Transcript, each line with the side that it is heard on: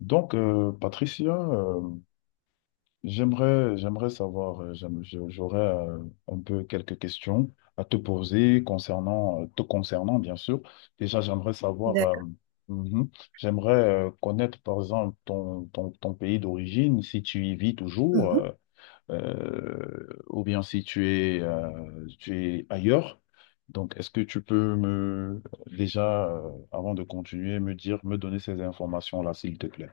left: Patricia, j'aimerais savoir, j'aurais un peu quelques questions à te poser concernant, te concernant, bien sûr. Déjà, j'aimerais savoir,
right: D'accord.
left: mhm, j'aimerais connaître, par exemple, ton pays d'origine, si tu y vis toujours,
right: Mhm.
left: ou bien si tu es, tu es ailleurs. Donc, est-ce que tu peux me, déjà, avant de continuer, me dire, me donner ces informations-là, s'il te plaît?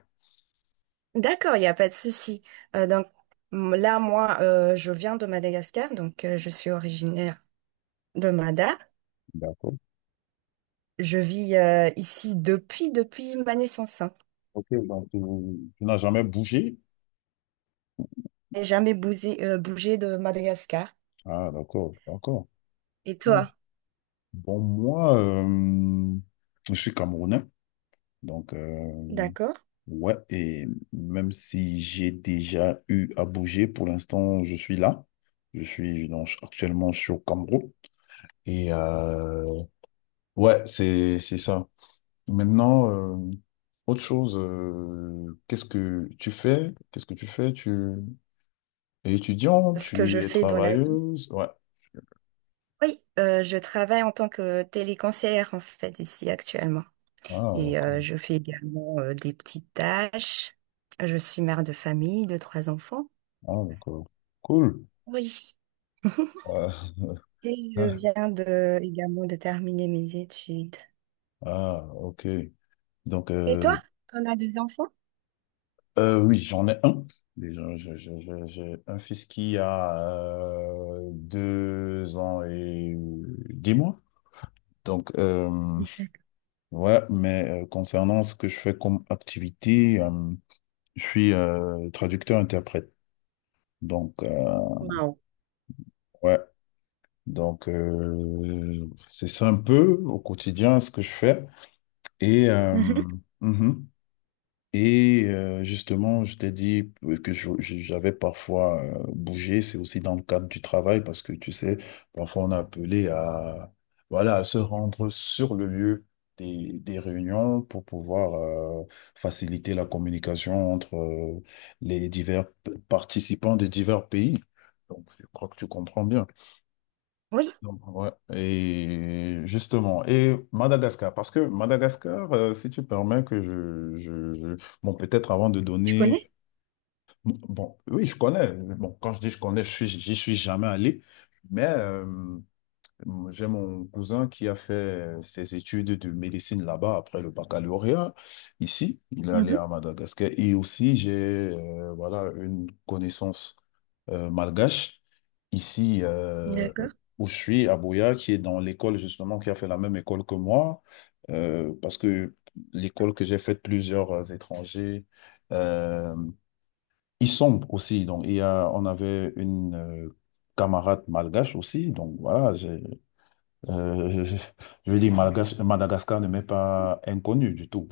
right: D'accord, il n'y a pas de souci. Euh, donc Moi, je viens de Madagascar, donc je suis originaire de Mada.
left: D'accord.
right: Je vis ici depuis ma naissance, hein.
left: Ok, donc tu n'as jamais bougé?
right: J'ai jamais bougé, de Madagascar.
left: Ah, d'accord, d'accord.
right: Et
left: Oh,
right: toi,
left: bon, moi, je suis Camerounais, donc
right: d'accord?
left: ouais, et même si j'ai déjà eu à bouger, pour l'instant, je suis là. Je suis donc actuellement je suis au Cameroun. Et ouais, c'est ça. Maintenant, euh, autre chose, qu'est-ce que tu fais? Qu'est-ce que tu fais? Tu es étudiant?
right: Ce que
left: Tu
right: je
left: es
right: fais dans la vie?
left: travailleuse? Ouais.
right: Oui, je travaille en tant que téléconseillère en fait ici actuellement.
left: Ah,
right: Et
left: d'accord.
right: je fais également des petites tâches. Je suis mère de famille de 3 enfants.
left: Ah, d'accord. Cool.
right: Oui.
left: Euh,
right: Et je
left: ah,
right: viens de, également de terminer mes études.
left: ah, ok. Donc,
right: Et toi,
left: euh,
right: t'en as des enfants?
left: oui, j'en ai un. Déjà, j'ai un fils qui a deux ans et dix mois. Donc, ouais, mais concernant ce que je fais comme activité, je suis traducteur-interprète. Donc,
right: Wow.
left: ouais, donc c'est ça un peu au quotidien ce que je fais. Et
right: Mhm.
left: mhm. Et justement, je t'ai dit que j'avais parfois bougé, c'est aussi dans le cadre du travail, parce que tu sais, parfois on est appelé à, voilà, à se rendre sur le lieu des réunions pour pouvoir faciliter la communication entre les divers participants des divers pays. Donc, je crois que tu comprends bien.
right: Oui,
left: Donc, ouais. Et justement, et Madagascar, parce que Madagascar, si tu permets que bon, peut-être avant de
right: je connais.
left: donner, bon, oui, je connais. Bon, quand je dis je connais, j'y suis jamais allé, mais j'ai mon cousin qui a fait ses études de médecine là-bas après le baccalauréat. Ici, il est allé
right: Mhm.
left: à Madagascar. Et aussi, j'ai, voilà, une connaissance malgache, ici
right: D'accord.
left: où je suis, à Boya, qui est dans l'école justement, qui a fait la même école que moi, parce que l'école que j'ai faite, plusieurs étrangers, euh, ils sont aussi. Donc, il y a, on avait une camarade malgache aussi. Donc, voilà, j'ai, euh, je je veux dire, malgache, Madagascar ne m'est pas inconnu du tout.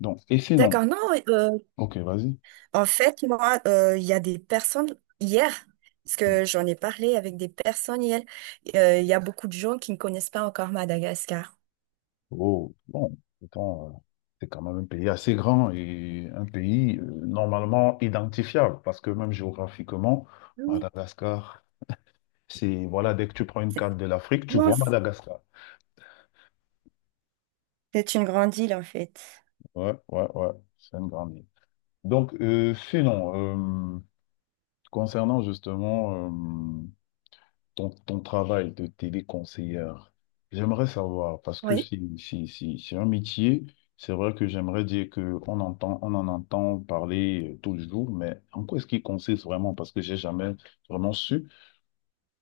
left: Donc, et sinon,
right: D'accord. Non, euh,
left: ok, vas-y.
right: en fait, moi, il y a des personnes hier, parce que j'en ai parlé avec des personnes hier, il y a beaucoup de gens qui ne connaissent pas encore Madagascar.
left: Oh, bon, pourtant, c'est quand même un pays assez grand et un pays normalement identifiable parce que même géographiquement,
right: Oui.
left: Madagascar, c'est, voilà, dès que tu prends une
right: C'est
left: carte de l'Afrique, tu vois
right: immense.
left: Madagascar.
right: C'est une grande île, en fait.
left: Ouais, ouais, ouais, c'est une grande île. Donc, concernant justement euh, ton travail de téléconseillère, j'aimerais savoir, parce que
right: Oui.
left: c'est un métier, c'est vrai que j'aimerais dire qu'on entend, on en entend parler tout le jour, mais en quoi est-ce qu'il consiste vraiment? Parce que j'ai jamais vraiment su.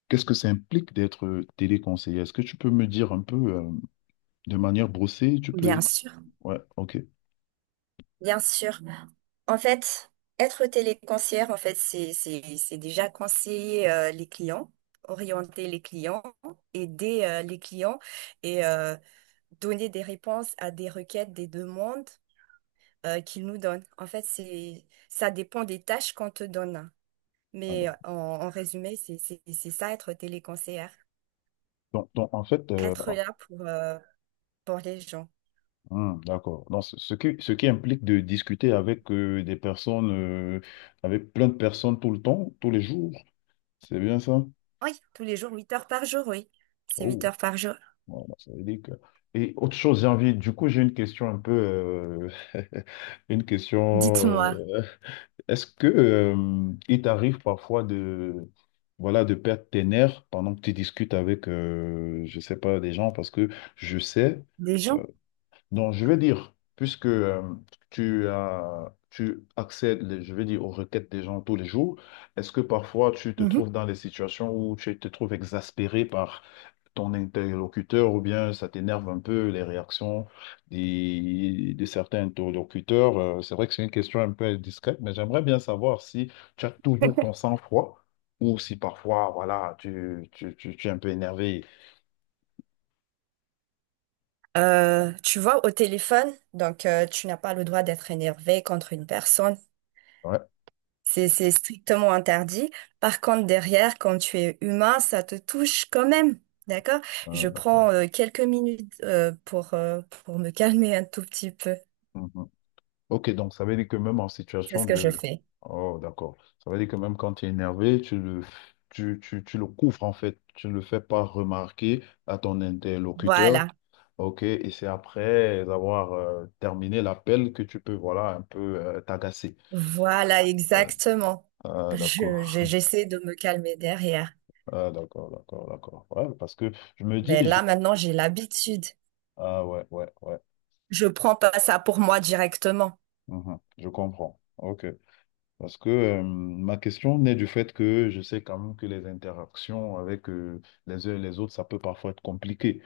left: Qu'est-ce que ça implique d'être téléconseiller? Est-ce que tu peux me dire un peu de manière brossée, tu
right: Bien
left: peux...
right: sûr,
left: Ouais, ok.
right: bien sûr. En fait, être téléconseillère, en fait, c'est déjà conseiller les clients, orienter les clients, aider les clients et donner des réponses à des requêtes, des demandes qu'ils nous donnent. En fait, c'est, ça dépend des tâches qu'on te donne.
left: Ah,
right: Mais
left: d'accord.
right: en résumé, c'est ça, être téléconseillère.
left: Donc, en fait,
right: Être là pour les gens.
left: d'accord. Donc, ce qui implique de discuter avec des personnes avec plein de personnes tout le temps, tous les jours, c'est bien ça?
right: Oui, tous les jours, 8 heures par jour, oui. C'est 8
left: Oh,
right: heures par jour.
left: voilà, ça veut dire que... Et autre chose, j'ai envie, du coup, j'ai une question un peu, une question,
right: Dites-moi,
left: est-ce que il t'arrive parfois de, voilà, de perdre tes nerfs pendant que tu discutes avec, je sais pas, des gens, parce que je sais,
right: des gens?
left: euh, donc je veux dire, puisque tu as, tu accèdes, je veux dire, aux requêtes des gens tous les jours, est-ce que parfois tu te
right: Mhm.
left: trouves dans des situations où tu te trouves exaspéré par ton interlocuteur ou bien ça t'énerve un peu les réactions de certains interlocuteurs. C'est vrai que c'est une question un peu discrète, mais j'aimerais bien savoir si tu as toujours ton sang-froid ou si parfois, voilà, tu es un peu énervé.
right: Tu vois, au téléphone, donc tu n'as pas le droit d'être énervé contre une personne.
left: Ouais.
right: C'est strictement interdit. Par contre, derrière, quand tu es humain, ça te touche quand même. D'accord?
left: euh,
right: Je prends quelques minutes pour me calmer un tout petit peu.
left: mhm. Ok, donc ça veut dire que même en
right: C'est
left: situation
right: ce que je
left: de...
right: fais.
left: Oh, d'accord. Ça veut dire que même quand tu es énervé, tu le... tu le couvres en fait, tu ne le fais pas remarquer à ton interlocuteur.
right: Voilà.
left: Ok, et c'est après avoir terminé l'appel que tu peux, voilà, un peu t'agacer.
right: Voilà,
left: Euh,
right: exactement.
left: ah, d'accord.
right: J'essaie de me calmer derrière.
left: Ah, d'accord, d'accord, d'accord. Ouais, parce que je me
right: Mais
left: dis, je-
right: là, maintenant, j'ai l'habitude.
left: ah ouais, ouais, ouais.
right: Je prends pas ça pour moi directement.
left: Mhm, je comprends. Ok. Parce que ma question naît du fait que je sais quand même que les interactions avec les uns et les autres, ça peut parfois être compliqué.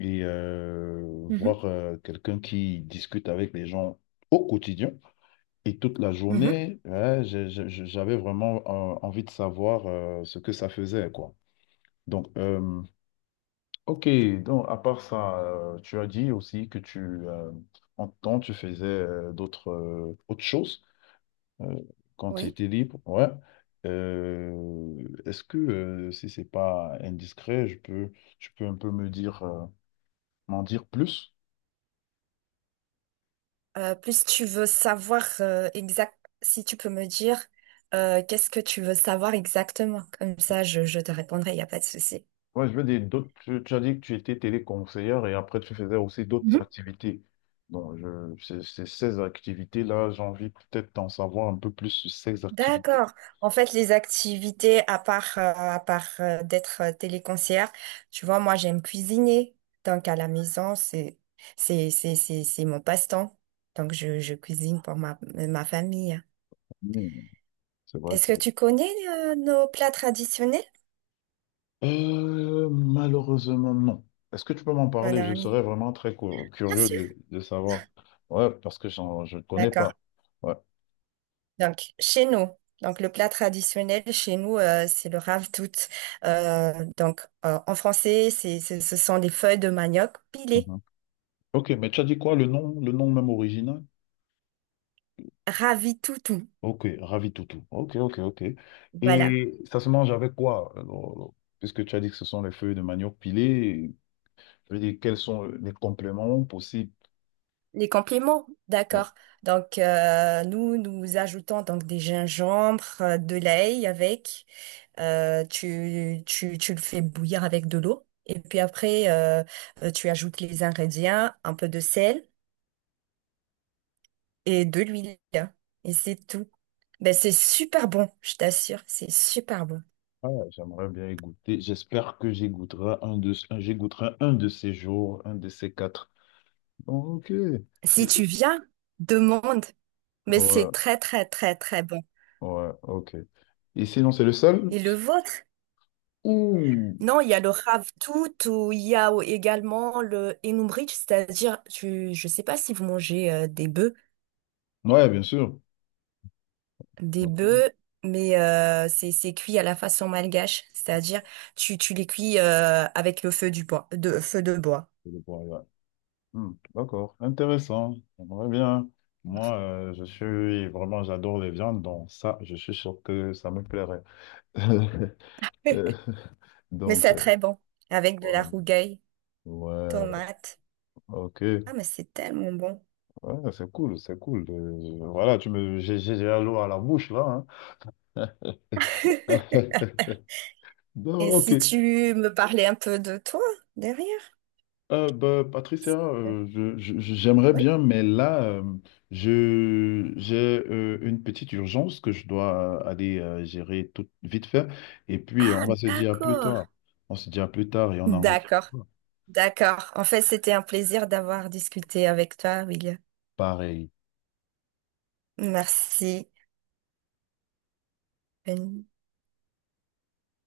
left: Et
right: Mhm.
left: voir quelqu'un qui discute avec les gens au quotidien. Et toute la
right: Mhm.
left: journée, ouais, j'avais vraiment envie de savoir ce que ça faisait, quoi. Donc, ok, donc à part ça, tu as dit aussi que euh, en temps, tu faisais d'autres autres choses euh, quand tu
right: Oui.
left: étais libre, ouais. Euh, est-ce que, si c'est pas indiscret, je peux, tu peux un peu me dire, m'en dire plus?
right: Plus tu veux savoir exact, si tu peux me dire qu'est-ce que tu veux savoir exactement. Comme ça, je te répondrai, il n'y a pas de souci.
left: Moi, je veux dire, d'autres, tu as dit que tu étais téléconseillère et après, tu faisais aussi d'autres
right: Mhm.
left: activités. Donc, ces activités-là, j'ai envie peut-être d'en savoir un peu plus sur ces activités.
right: D'accord. En fait, les activités, à part d'être téléconcière, tu vois, moi, j'aime cuisiner. Donc, à la maison, c'est mon passe-temps. Donc, je cuisine pour ma famille.
left: C'est vrai
right: Est-ce
left: que
right: que tu connais nos plats traditionnels?
left: Malheureusement, non. Est-ce que tu peux m'en
right: On
left: parler?
right: a
left: Je
right: un-
left: serais vraiment très
right: Bien
left: curieux
right: sûr.
left: de savoir. Ouais, parce que je ne connais
right: D'accord.
left: pas. Ouais.
right: Donc, chez nous, donc le plat traditionnel chez nous, c'est le ravitoot. En français, ce sont des feuilles de manioc pilées.
left: Mhm. Ok, mais tu as dit quoi, le nom même original?
right: Ravitoutou.
left: Ok, Ravi Toutou. Ok, ok, ok.
right: Voilà.
left: Et ça se mange avec quoi? Alors, puisque tu as dit que ce sont les feuilles de manioc pilées, je veux dire, quels sont les compléments possibles?
right: Les compléments, d'accord. Donc, nous ajoutons donc des gingembres, de l'ail avec. Tu le fais bouillir avec de l'eau. Et puis après, tu ajoutes les ingrédients, un peu de sel et de l'huile. Et c'est tout. Ben, c'est super bon, je t'assure, c'est super bon.
left: Ah, j'aimerais bien y goûter. J'espère que j'y goûterai j'y goûterai un de ces jours, un de ces quatre. Ok.
right: Si
left: c'est
right: tu viens, demande, mais c'est
left: Ouais,
right: très très très très bon.
left: ouais, ok. Et sinon, c'est le seul?
right: Et le vôtre?
left: Ouh.
right: Non, il y a le ravitoot ou il y a également le enoumbrich, c'est-à-dire, je sais pas si vous mangez des bœufs,
left: Ouais, bien sûr.
right: des
left: C'est
right: bœufs, mais c'est cuit à la façon malgache, c'est-à-dire tu les cuis avec le feu du bois, de feu de bois.
left: le point, ouais. Hmm, d'accord, intéressant. J'aimerais bien. Moi, je suis vraiment, j'adore les viandes, donc ça, je suis sûr que ça me plairait. Euh,
right: Mais
left: Donc,
right: c'est
left: euh,
right: très bon, avec de la
left: ouais.
right: rougaille,
left: Ouais,
right: tomate.
left: ok.
right: Ah, mais c'est tellement bon.
left: Ouais, c'est cool, c'est cool. Voilà, tu me, j'ai déjà l'eau à la bouche là. Hein. Bon,
right: Et
left: ok.
right: si tu me parlais un peu de toi derrière?
left: Bah, Patricia, j'aimerais
right: Oui.
left: bien, mais là, j'ai une petite urgence que je dois aller gérer tout vite fait. Et puis, on
right: Ah,
left: va se dire à plus tard.
right: d'accord.
left: On se dit à plus tard et on en reparle.
right: D'accord, d'accord. En fait, c'était un plaisir d'avoir discuté avec toi, Will.
left: Pareil.
right: Merci. Bonne-